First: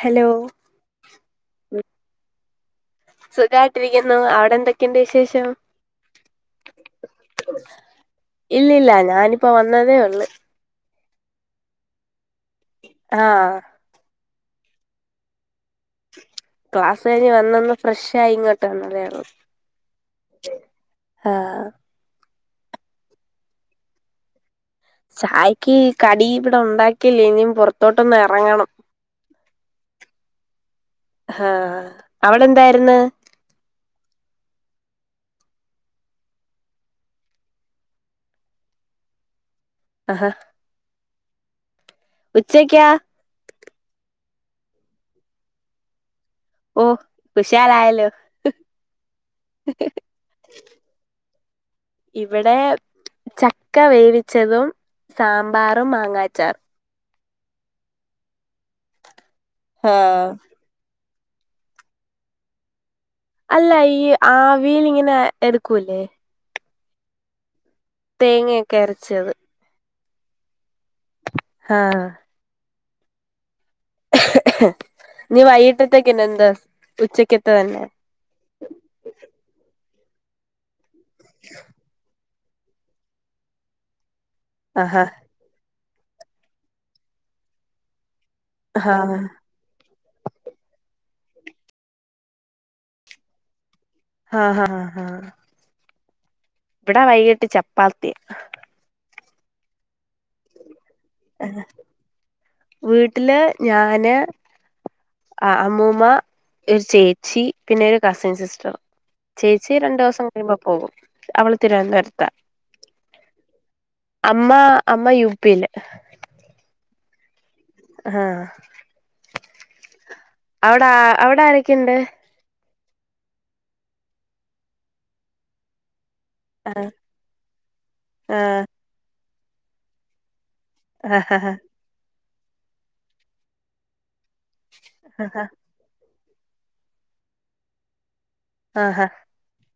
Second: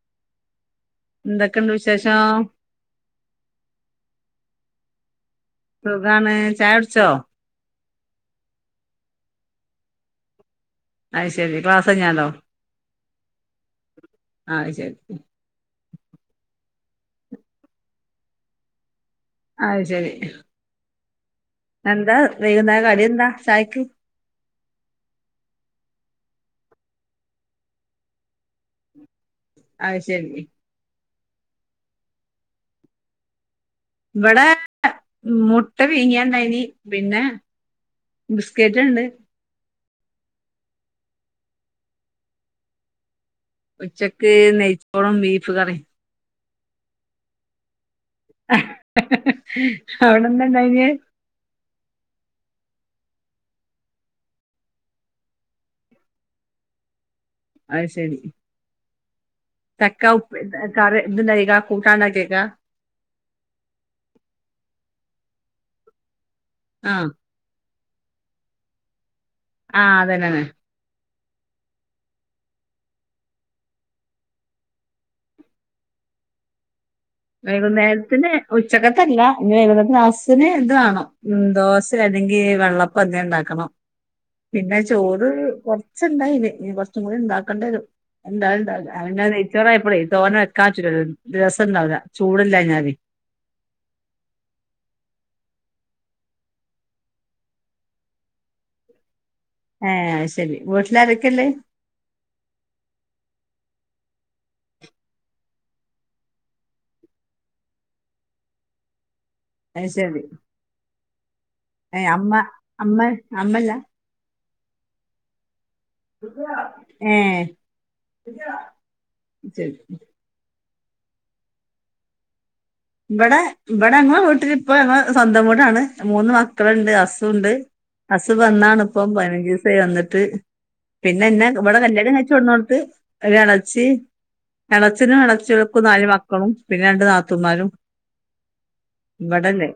Hello. എന്തൊക്കെണ്ട് വിശേഷം സുഖായിട്ടിരിക്കുന്നു അവിടെ എന്തൊക്കെണ്ട് വിശേ സുഖാണ് ചായടിച്ചോ ഇല്ലില്ല ഞാനിപ്പോ വന്നതേ ഉള്ളു. അയ് ശെരി ക്ലാസ് കൈഞാണ്ടോ ആഹ്‌ അയ് ശെരി ക്ലാസഴിഞ്ഞു വന്നൊന്ന് ഫ്രഷായി ഇങ്ങോട്ട് വന്നദെള്ളു അയ് ശെരി ആഹ് എന്താ വൈകുന്നരം കടിയെന്താ ചായക്ക് ചായക്ക് കടി ഇവിടെ ണ്ടാക്കിയില്ല ഇനിയും പുറത്തോട്ടൊന്ന് എറങ്ങണം. അയ് ശെരി ഹാ... അവ്ടെന്തായിര്ന്ന് ഇവിടെ മുട്ട പീങ്ങിയണ്ടൈനി പിന്നെ ബിസ്കേറ്റ് ണ്ട് ഹ ഹാ. ഉച്ചക്കാ ഉച്ചക്ക് നെയ്ച്ചോറും ബീഫ് കറിം ഓ കുശാലായല്ലോ അ ഹ് അവിടെന്താണ്ടായീനെ ഇവിടെ ചക്ക വേവിച്ചതും സാമ്പാറും മാങ്ങാച്ചാറും അയ് ശെരി ചക്ക ആഹ് ഉപ് കറി ത്ണ്ടാക്കെക്കാ കൂട്ടാണ്ടാക്കെക്കാ അല്ല ഈ ആവീൽങ്ങനെ എടുക്കൂലെ ആഹ് തേങ്ങൊക്കെ അരച്ചത് ആ അതന്നെണ് ആഹ് നി വയ്യിട്ടത്തെക്കിതെന്ത് വൈകുന്നേരത്തിന് ഉച്ചക്കത്തല്ല [unintelligible] ഇത് വേണം മ് ദോശ അല്ലെങ്കി വെള്ളപ്പന്തെണ്ടാക്കണം പിന്നെ ആഹാ ചോറ് കൊ ച്ച്ണ്ടായിന് ഇനി കൊറച്ചും കൂടിണ്ടാക്കണ്ടെ വരും എന്തായാലും ഒണ്ടാവൂല ഹാ അത് പിന്നെ ഹാ നെയ്ച്ചോറായി പോയെ തോനെ വെക്കാ [unintelligible] രസണ്ടാവൂല്ല ചൂടില്ലാഞ്ഞാലെ ഹാ ഹാ ഹാ ഇവിടെ വൈയിട്ട് ചപ്പാത്തി ഏ ശെരി [inaudible] [unintelligible] വീട്ടില് ഞാന് ആ അമ്മൂമ്മ ഒരു ചേച്ചി പിന്നെ ഒരു കസിൻ സിസ്റ്ററും ചേച്ചി അത് ശരി രണ്ടുസം കഴിയുമ്പോ പോവും അവള് ഏഹ് തിരുവന്തുരത്താ അമ്മ [unintelligible] അമ്മ അമ്മല്ല അമ്മ അമ്മ യു പിയില് ആഹ് ഏ അവിടാ അവിടാരൊക്കെയുണ്ട് ഇവിടെ ഇവിടെ അങ്ങെ വീട്ടില് ഇപ്പ സ്വന്തം വീടാണ് മൂന്ന് ആഹ് മക്കളുണ്ട് അസുണ്ട് അസു വന്നാണിപ്പം പൈനഞ്ചസായി വന്നിട്ട് പിന്നെ ആഹ് എന്നെ ആഹ് ഇവിടെ കല്യാണം കഴിച്ചോടന്നോടുത്ത് കല്യാണാച്ച് ഇളേച്ചനും ആഹ് ഇളേച്ചികൾക്കും നാല് മക്കളും പിന്നെ രണ്ട് നാത്തൂന്മാരും ആഹ് ഇവിടല്ലേ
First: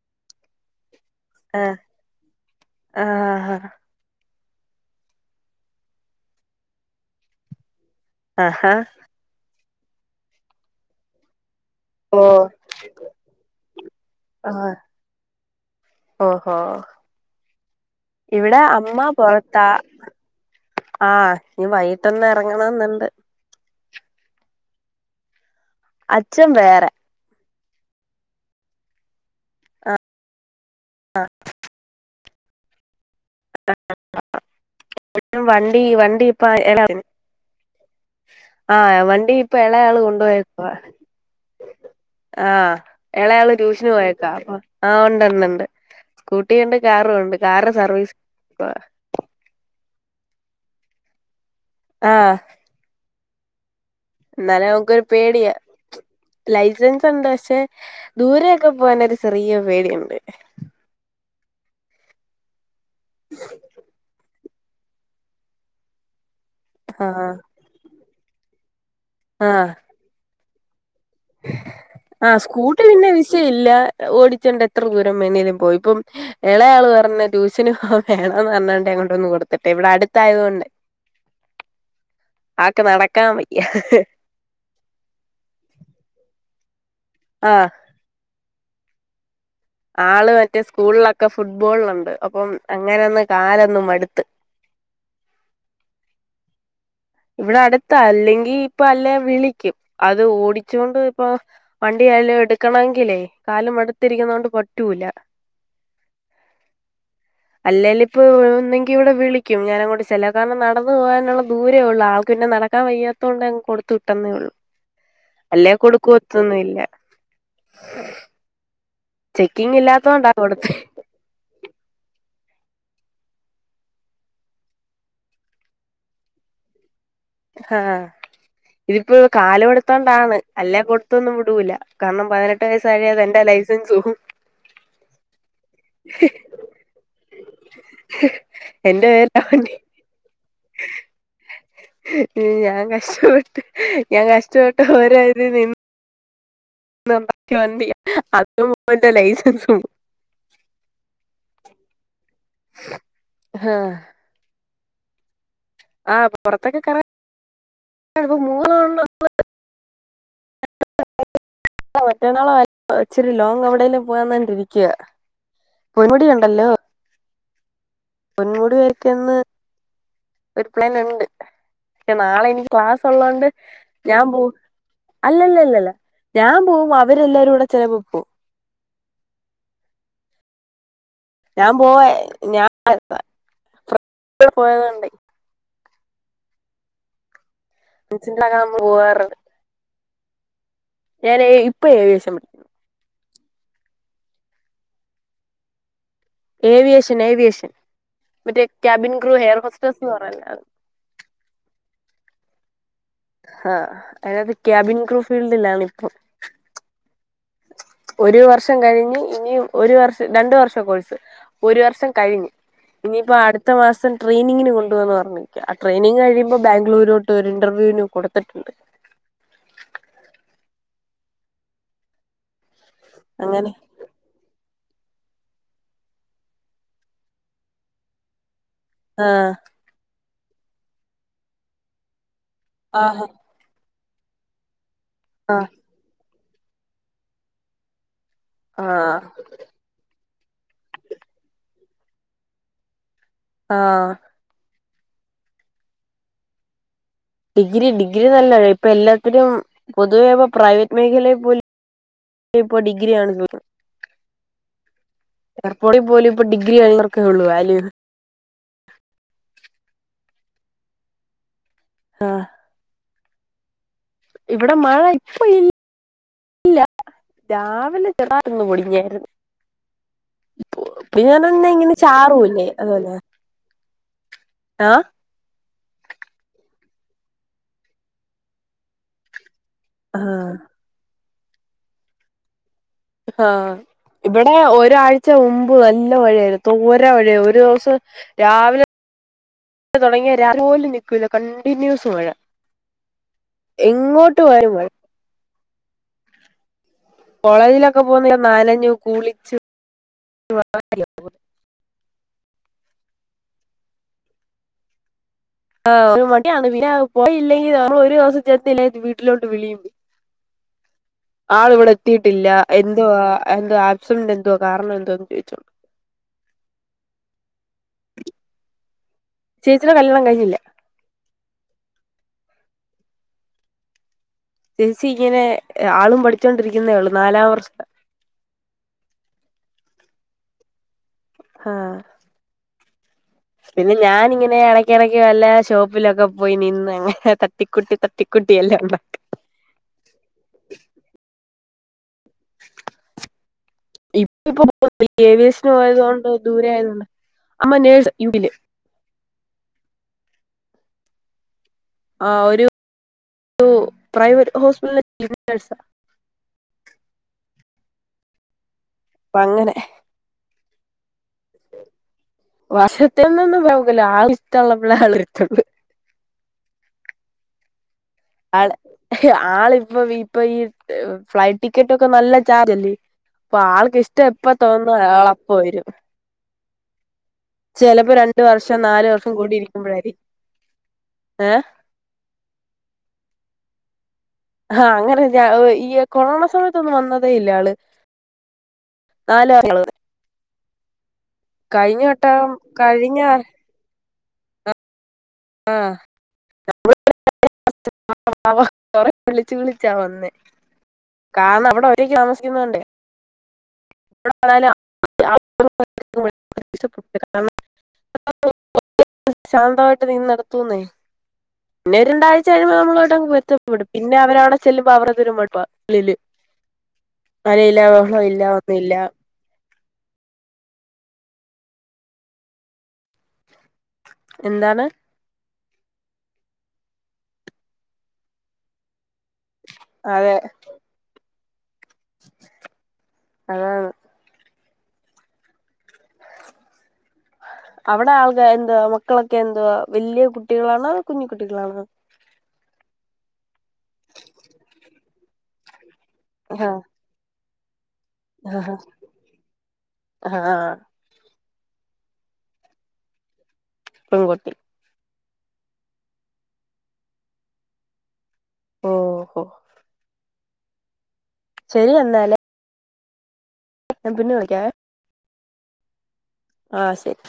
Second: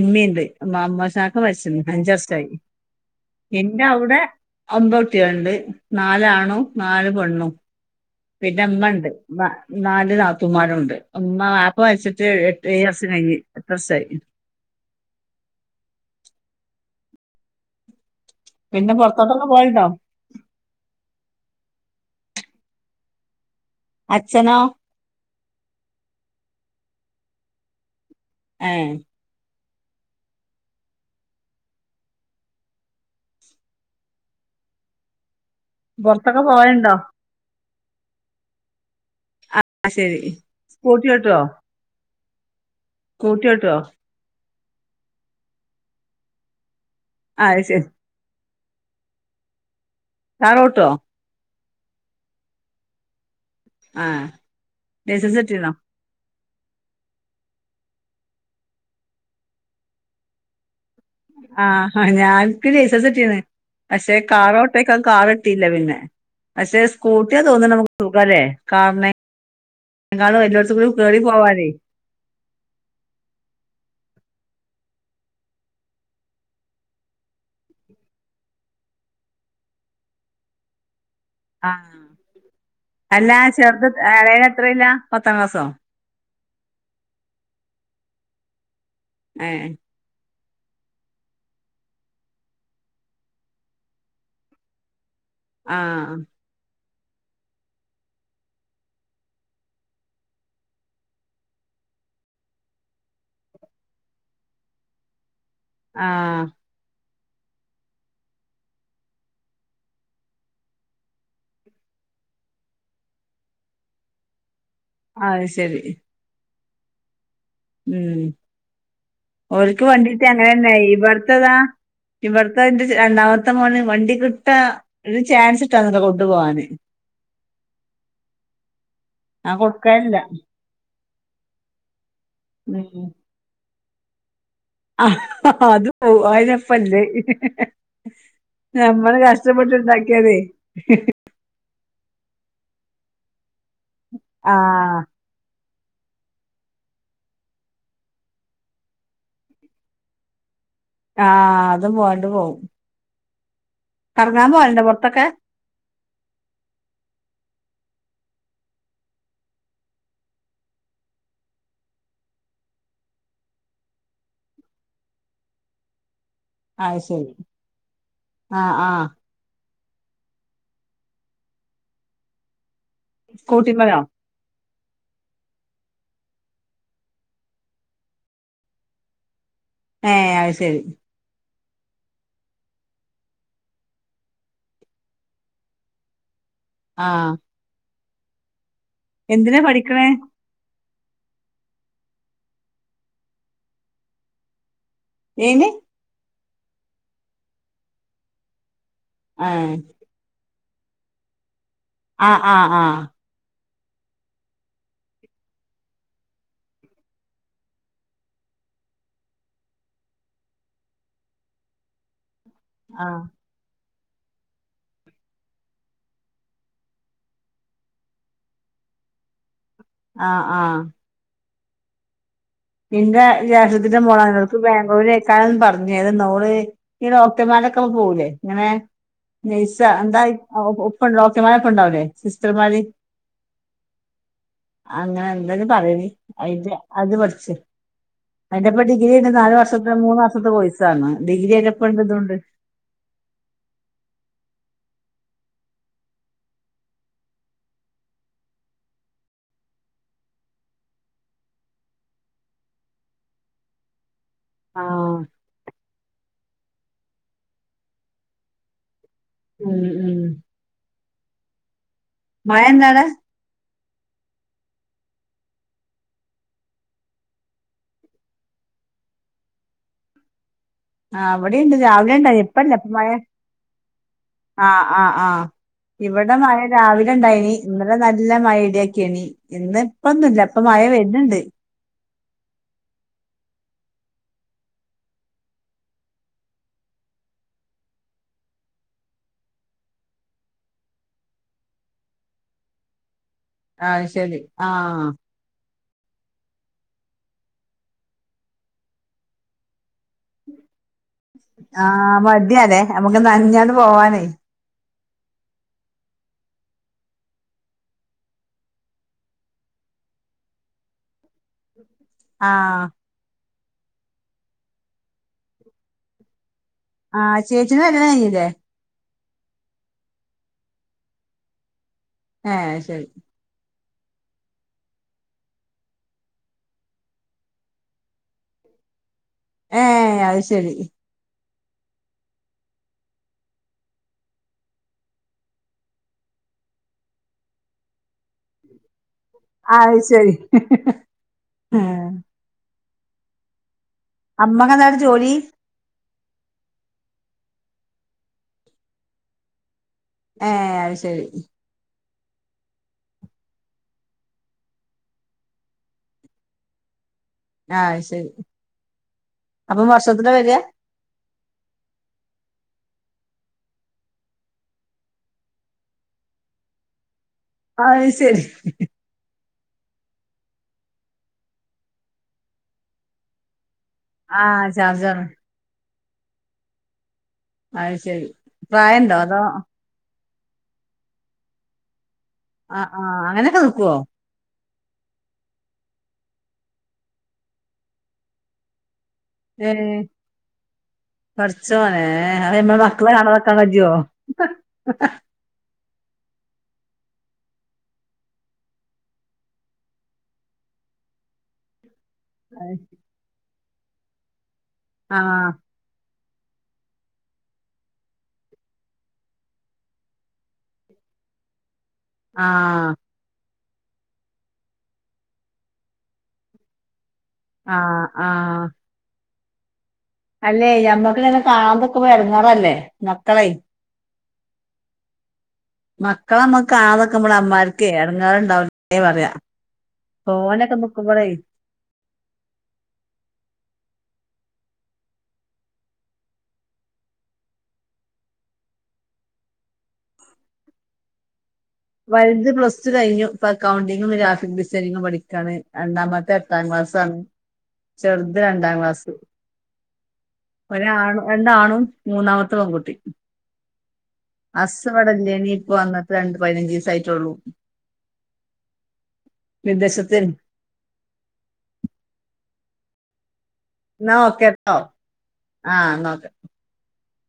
ഇമ്മിയുണ്ട് മാമ്മശ് ആഹ് ഇത്താക്ക് [unintelligible] ആഹ് ആഹ് പിന്നെ അവിടെ അമ്പത്തിയൊണ്ട് നാലാണുംനാല് പെണ്ണും പിന്നെ ആഹാ അമ്മണ്ട് നാ നാല് നാത്തൂമ്മാരുണ്ട് ന്നാ ആ പൈസ [unintelligible] ഓ ഏഴ് വർഷം കഴിഞ്ഞ് എട്ട് വർഷായി ഓഹോ ഇവിടെ പിന്നെ അമ്മ പുറത്തോട്ടൊക്കെ പൊറത്താ പോയല്ലോ ആ നീ വൈ ട്ടെന്ന് എറങ്ങണന്ന്ണ്ട് അച്ഛനോ അച്ഛൻ വേറെ ഏ ആ വണ്ടി വണ്ടിപ്പ പുറത്തൊക്കെ പോയണ്ടോ [unintelligible] ആ വണ്ടി ഇപ്പൊ ആ എളെയാള് ശരി കൊണ്ടോയെക്കുവാ സ്കൂട്ടി ഓട്ടുവോ ആ സ്കൂട്ടി എളെയാള് ഓട്ടുവോ ട്യൂഷന് പോയേക്കാ ആ ഒണ്ടോണ്ടോണ്ട് സ്കൂട്ടി ഒണ്ട് കാറുവൊണ്ട് ആ അത് കാറ് ശരി സർവീസ് [unintelligible] കാറോട്ടുവോ ആ ആ എന്നാലും നമുക്കൊരു ലൈസൻസ് പേടിയാ കിട്ടീണോ ലൈസൻസ് ഒണ്ട് പക്ഷെ ദൂരെ ഒക്കെ പോവാനൊരു ചെറിയ പേടിയൊണ്ട് ആ ഞാൻ ക്ക് ലൈസൻസ് കിട്ടീണ് പക്ഷെ കാറോട്ടേക്കാൻ കാർ കിട്ടില്ല പിന്നെ പക്ഷെ സ്കൂട്ടിയ തോന്നണ് മുക്ക് സുഖല്ലേ കാറിനെ ആ [unintelligible] പോവാനേ ആ സ്കൂട്ടി പിന്നെ വിഷയില്ല ഓടി [unintelligible] എത്ര ദൂരം വെണേലും പോയി ഇപ്പം എളെയാള് പറഞ്ഞ് ട്യൂഷന് വേണോന്ന് പറഞ്ഞാണ്ട് എങ്ങോട്ടൊന്ന് കൊ കൊടുത്തിട്ടെ ഇവിടെ അടുത്തായോണ്ടെ ആ നടക്കാൻ അല്ല വയ്യ ചെറുത് എളേതെത്രയിലാ? പത്താം ക്ലാസോ ആ ഏഹ് ആള് വൽ ൻ്റെ സ്കൂളിലൊക്കെ ഫുട്ബോളിലൊണ്ട് അപ്പം അങ്ങനൊന്ന് കാലൊന്ന് മടുത്ത് ആ ആ ഇവിടെ അടുത്ത അല്ലെങ്കിൽ ഇപ്പൊ അല്ലേ വിളിക്കും. അത് ഓടിച്ചുകൊണ്ട് ഇപ്പൊ വണ്ടി [unintelligible] എടുക്കണെങ്കിലേ കാലും എടുത്തിരിക്കുന്ന കൊണ്ട് പറ്റൂല. ആ അല്ലേല് ഇപ്പൊ ഒന്നെങ്കി ഇവിടെ വിളിക്കും ഞാനങ്ങോട്ട് ചെല്ല കാരണം നടന്നു പോകാനുള്ള ദൂര രേ ഒള്ളൂ ആൾക്ക് പിന്നെ നടക്കാൻ വയ്യാ ത്തോണ്ടങ്ങ് കൊടുത്ത് വിട്ടന്നേ ഒള്ളൂ. അത് അല്ലേ ശരി കൊടുക്കുവത്തൊന്നുല്ല. ഉം ചെക്കിങ് ഓൽക്ക് വണ്ടിട്ടിയാ ഇല്ലാത്തോണ്ടാ കൊടുത്തെ അങ്ങനെന്നായി ഇബട്ത്തതാ ഇവട്ത്തെ എന്റെ ചെ രണ്ടാമത്തെ മോന് വണ്ടി കിട്ടാ ൽ ചാൻസ് [unintelligible] കൊണ്ടു പോവാന്. ആ ഇതിപ്പോ ഞാൻ കാലം കൊടുക്കലില്ല എടുത്തോണ്ടാണ് അല്ല കൊടുത്തൊന്നും വിടൂല. കാരണം പതിനെട്ട് ഉം വയസ്സായ അത് എന്റെ ലൈസൻസ് പോവും ആ അത് പോവും അതെന്നെപ്പല്ലേ എന്റെ നമ്മള് പേരിലാ വണ്ടി കഷ്ടപ്പെട്ടിണ്ടാക്കിയതെ ഞാൻ കഷ്ടപ്പെട്ട് ഞാൻ ആ കഷ്ടപ്പെട്ട ഓരോ ഇത് നി ഞാണ്ടാക്കിയ വണ്ടിയാ അതും പോകും എന്റെ ലൈസൻസും പോ ആഹ അതും പോവാ [unintelligible] പോകും. കറങ്ങാ പോല്ന്റെ പൊർത്തൊക്കെ ആഹ പൊർത്തൊക്കെ കറ ഇപ്പ [unintelligible] [inaudible] മറ്റേന്നാള ഇച്ച് രി ലോങ്ങ് എവിടെലും [unintelligible] ഇരിക്ക [unintelligible] അയ് ശരി പെൺ ആ വീട് ആ കാർക്കിന്ന് ഒരു പ്ലാൻ ഇണ്ട് [unintelligible] നാളെ എനി ക്ലാസ്സ് ഉള്ളോണ്ട് സ്കൂട്ടിമ്മലോ ഞാൻ പോവും അല്ലല്ല അല്ലല്ല ഞാൻ പോകുമ്പോ അവരെല്ലാരൂടെ [unintelligible] പോ ഏ അയ് ശെരി ഞാൻ പോയ ഞാൻ [unintelligible] ആ [unintelligible] എന്തിനാ പഠിക്ക്ണേ? ഞാൻ ഇപ്പ ഏവിയേഷൻ പഠിക്കുന്നു. ഏന് ഏവിയേഷൻ ഏവിയേഷൻ മറ്റേ ക്യാബിൻ ക്രൂ ആ ഹെയർഹോസ്റ്റേഴസ് എന്ന് പറയില്ലേ അത്. ആ ആ ആ ആ [unintelligible] ക്യാബിൻ ക്രൂ ഫീൽഡിലാണ് ഇപ്പൊ ഒരു വർഷം കഴിഞ്ഞ് ഇനും ഒരു വർഷം രണ്ട് വർഷാ കോഴ്സ്. ഒരു വർഷം കഴിഞ്ഞ് ആ ഇനിയിപ്പോ അടുത്ത മാസ സം ട്രെനിങ്ങിന് കൊണ്ടോകാ പർഞ്ഞ്ക്ക. ആ ട്രെയിനിങ് കഴിയുമ്പോ ബാംഗ്ലൂരോട്ട് ഒരു ഇന്റർവ്യൂന് കൊടുത്തിട്ടുണ്ട്. [inaudible] ആ ആ ഇന്റെ അങ്ങനെ ജേഷ്‌ടത്തിന്റെ മോള് [unintelligible] ബാഗ്ലൂരേക്കാരംന്ന് പറഞ്ഞതന്നോള് ഈ ഡോക്ടർമാരൊക്കൊപ്പം പോവൂലേ ഇങ്ങനെ ആഹ് നെയ്‌സാ എന്തായി [unintelligible] ഉപ്പ ഡോക്ടർമാരോടൊപ്പം ഉണ്ടാവില്ലേ ത്രമാരി ആഹാ അങ്ങനെ എന്തയ്ന് ആഹ് പറയല് അയ്ന്റെ അത് പഠിച്ച് അയ്ന്റെപ്പോ ആഹ് ഡിഗ്രിണ്ട് നാല് വർഷത്തെ മൂന്ന് വർ [unintelligible] സാണ് ഡിഗ്രി കഴിഞ്ഞപ്പോ [unintelligible] ആ ഡിഗ്രി ഡിഗ്രി നല്ലതാ ഇപ്പൊ എല്ലാത്തിനും പൊതുവേ ഇപ്പൊ പ്രൈവറ്റ് മേഖലയിൽ പോലും ഇപ്പൊ ഡിഗ്രിയാണ് [unintelligible] ആഹ് എർപോടിൽ പോലും ഇപ്പൊ ഡിഗ്രി കഴിഞ്ഞോർക്കൊള്ളു വാല്യു ഉം ഉം ആഹ് മഴണ്ടവ്ടെ ഇവിടെ മഴ ഇപ്പയി ഇല്ല രാവിലെ പെടാ ന്ന് [unintelligible] ആഹ് [unintelligible] ഇവിടെണ്ട് ഇങ്ങനെ ചാറൂല്ലേ [unintelligible] ആ ആഹ് ആ ആ ഇവിടെ മഴ രാവിലെ ഇണ്ടായിനി ഇന്നലെ നല്ല മഴിം ഇടിയൊക്കേനി ഇന്ന് ഇപ്പൊന്നുല്ല ആഹ് ഇപ്പൊ മഴ വെര്ന്ണ്ട് ഹാ ഇവിടെ ഒരാഴ്ച മുമ്പ് നല്ല മഴയായി തോരാമഴയ ഒരു ദിവസം രാവിലെ തൊടങ്ങിയ [unintelligible] പോലും നിക്കൂല കണ്ടിന്യൂസ് മഴ ആഹ് ശരി എങ്ങോട്ട് പോയാലും മഴ ആഹ് കോളേജിലൊക്കെ പോകുന്നത് നനഞ്ഞു കുളിച്ച് [inaudible] ആ മടിയാല്ലേ നമുക്ക് നഞ്ഞാണ്ട് പോവാനേ [unintelligible] പോയില്ലെങ്കി [unintelligible] നമ്മളൊരു ദിവസം ചെന്നില്ലെങ്കി വീട്ടിലോട്ട് വിളിയും ആളിവിടെ എത്തീട്ടില്ല ആഹ് എന്തുവാ എന്തോ ആക്സിഡന്റ് എന്തോ കാരണം എന്തോന്ന് ചോദിച്ചോ ആഹ് ചേച്ചിന്റെ കല്യാണം കഴിഞ്ഞില്ലേ ചേച്ചിടെ കല്യാണം കഴിഞ്ഞില്ല ആ ശരി ചേച്ചി ഇങ്ങനെ ആളും പഠിച്ചോണ്ടിരിക്കുന്നേള്ളു നാലാം വർഷാ ഏ അത് ശരി ഹാ പിന്നെ ഞാനിങ്ങനെ എടക്കെടക്ക് വല്ല ഷോപ്പിലൊക്കെ പോയി നിന്ന് അങ്ങനെ തട്ടിക്കൂട്ടി തട്ടികൂ കുട്ടിയല്ല [unintelligible] അത് ശരി [unintelligible] അമ്മക്ക് എന്താണ് ജോലി ഏവിയേഷന് പോയതോ ദൂര ആയത്ണ്ട് അമ്മ നേഴ് [unintelligible] ഏ അത് ശരി ആ ഒരു പ്രൈവറ്റ് ഹോസ്പിറ്റലില് [unintelligible] നെഴ്‌സാ ആ ശരി അപ്പൊ വർഷത്തിലാ വെരാ വർഷത്തിനൊന്നും [unintelligible] ആള് ഇള്ളപളെ ആള് ഇത്തുള്ളൂ ആ ആള് ആളിപ്പൊ ഇപ്പൊ ഈ ഫ്ലൈറ്റ് ടിക്കറ്റൊക്കെ നല്ല ചാർജ്ല്ലേ അപ്പൊ ആള് ഇഷ്ടം ആ എപ്പ തോന്നൊ ഷാർജാണ് ആളപ്പൊ വരും അത് ചെലപ്പോ ശരി രണ്ടു വർഷം നാലു പ്രായണ്ടോ വർഷം അതോ കൂടിയിരിക്കുമ്പോഴാര് ഏ ആ ആ അങ്ങനൊക്കെ നിക്കോ ആ അങ്ങനെ [unintelligible] ഈ കൊറോണ സമയത്തൊന്നും വന്നതേ ഇല്ലാള് നാല [unintelligible] പടച്ചോനേ അയ്മ്മട മക്കള് കഴിഞ്ഞ കാണാതെക്കാൻ കജേജാ ആ [inaudible] [unintelligible] കൊറെ വിളിച്ചു വിളിച്ചാ വന്നേ കാണ [unintelligible] റ്റക്ക് താമസിക്കുന്നോണ്ടെ [unintelligible] [unintelligible] [unintelligible] ആ നടത്തൂന്നെ പിന്നെ രണ്ടാഴ്ച ആ കഴുമ്പോ നമ്മളു മായിട്ട് അങ്ങ് എത്തും [unintelligible] പിന്നെ അവരവിടെ ചെല്ലുമ്പോ അവർ [unintelligible] ആ അലയില്ല ബഹളോ ഇല്ല ഒന്നും ഇല്ല അല്ലെയ് ഞമ്മക്ക്ങ്ങനെ കാണാതെക്കുമ്പോ ഒരടങ്ങേറല്ലേ മക്കളെയ് എന്താണ് മക്കളെ നമ്ക്ക് കാണാതൊക്കെ അമ്മാർക് എടങ്ങാറുണ്ടാവലേ പറയാ അതെ തോനെക്കെ നിക്കുമ്പളയ് അതാണ് [inaudible] അവിടെ ആളെന്തുവാ മക്കളൊക്കെന്തുവാ വലിയ കുട്ടികളാണോ കുഞ്ഞു കു വൽത് പ്ലസ് ടു കഴിഞ്ഞു ഇപ്പൊ അക്കൗണ്ടിങ്ങും ഗ്രാഫിക് ഡിസൈനിങ്ങും പഠിക്കാണ് രണ്ടാമത്തെ എട്ടാം ആഹ് ക്ലാസ്സാണ് ചെറുത് ആഹ് രണ്ടാം ക്ലാസ്സ്. ആഹ് ഒരാണ് രണ്ടാണും മൂന്നാമത്തെ പെൺകുട്ടി പെൺകുട്ടി ഹസ്സ് ഇവിടെല്ലേ ജിപ്പം വന്നിട്ട് പതിനഞ്ചീസായിട്ടൊള്ളൂ ഓഹോ വിദേശതെ ശരി എന്നാല് ന്നാ ഒക്കെ ട്ടോ ആ ന്നാ ഒക്കെ ആ ശരി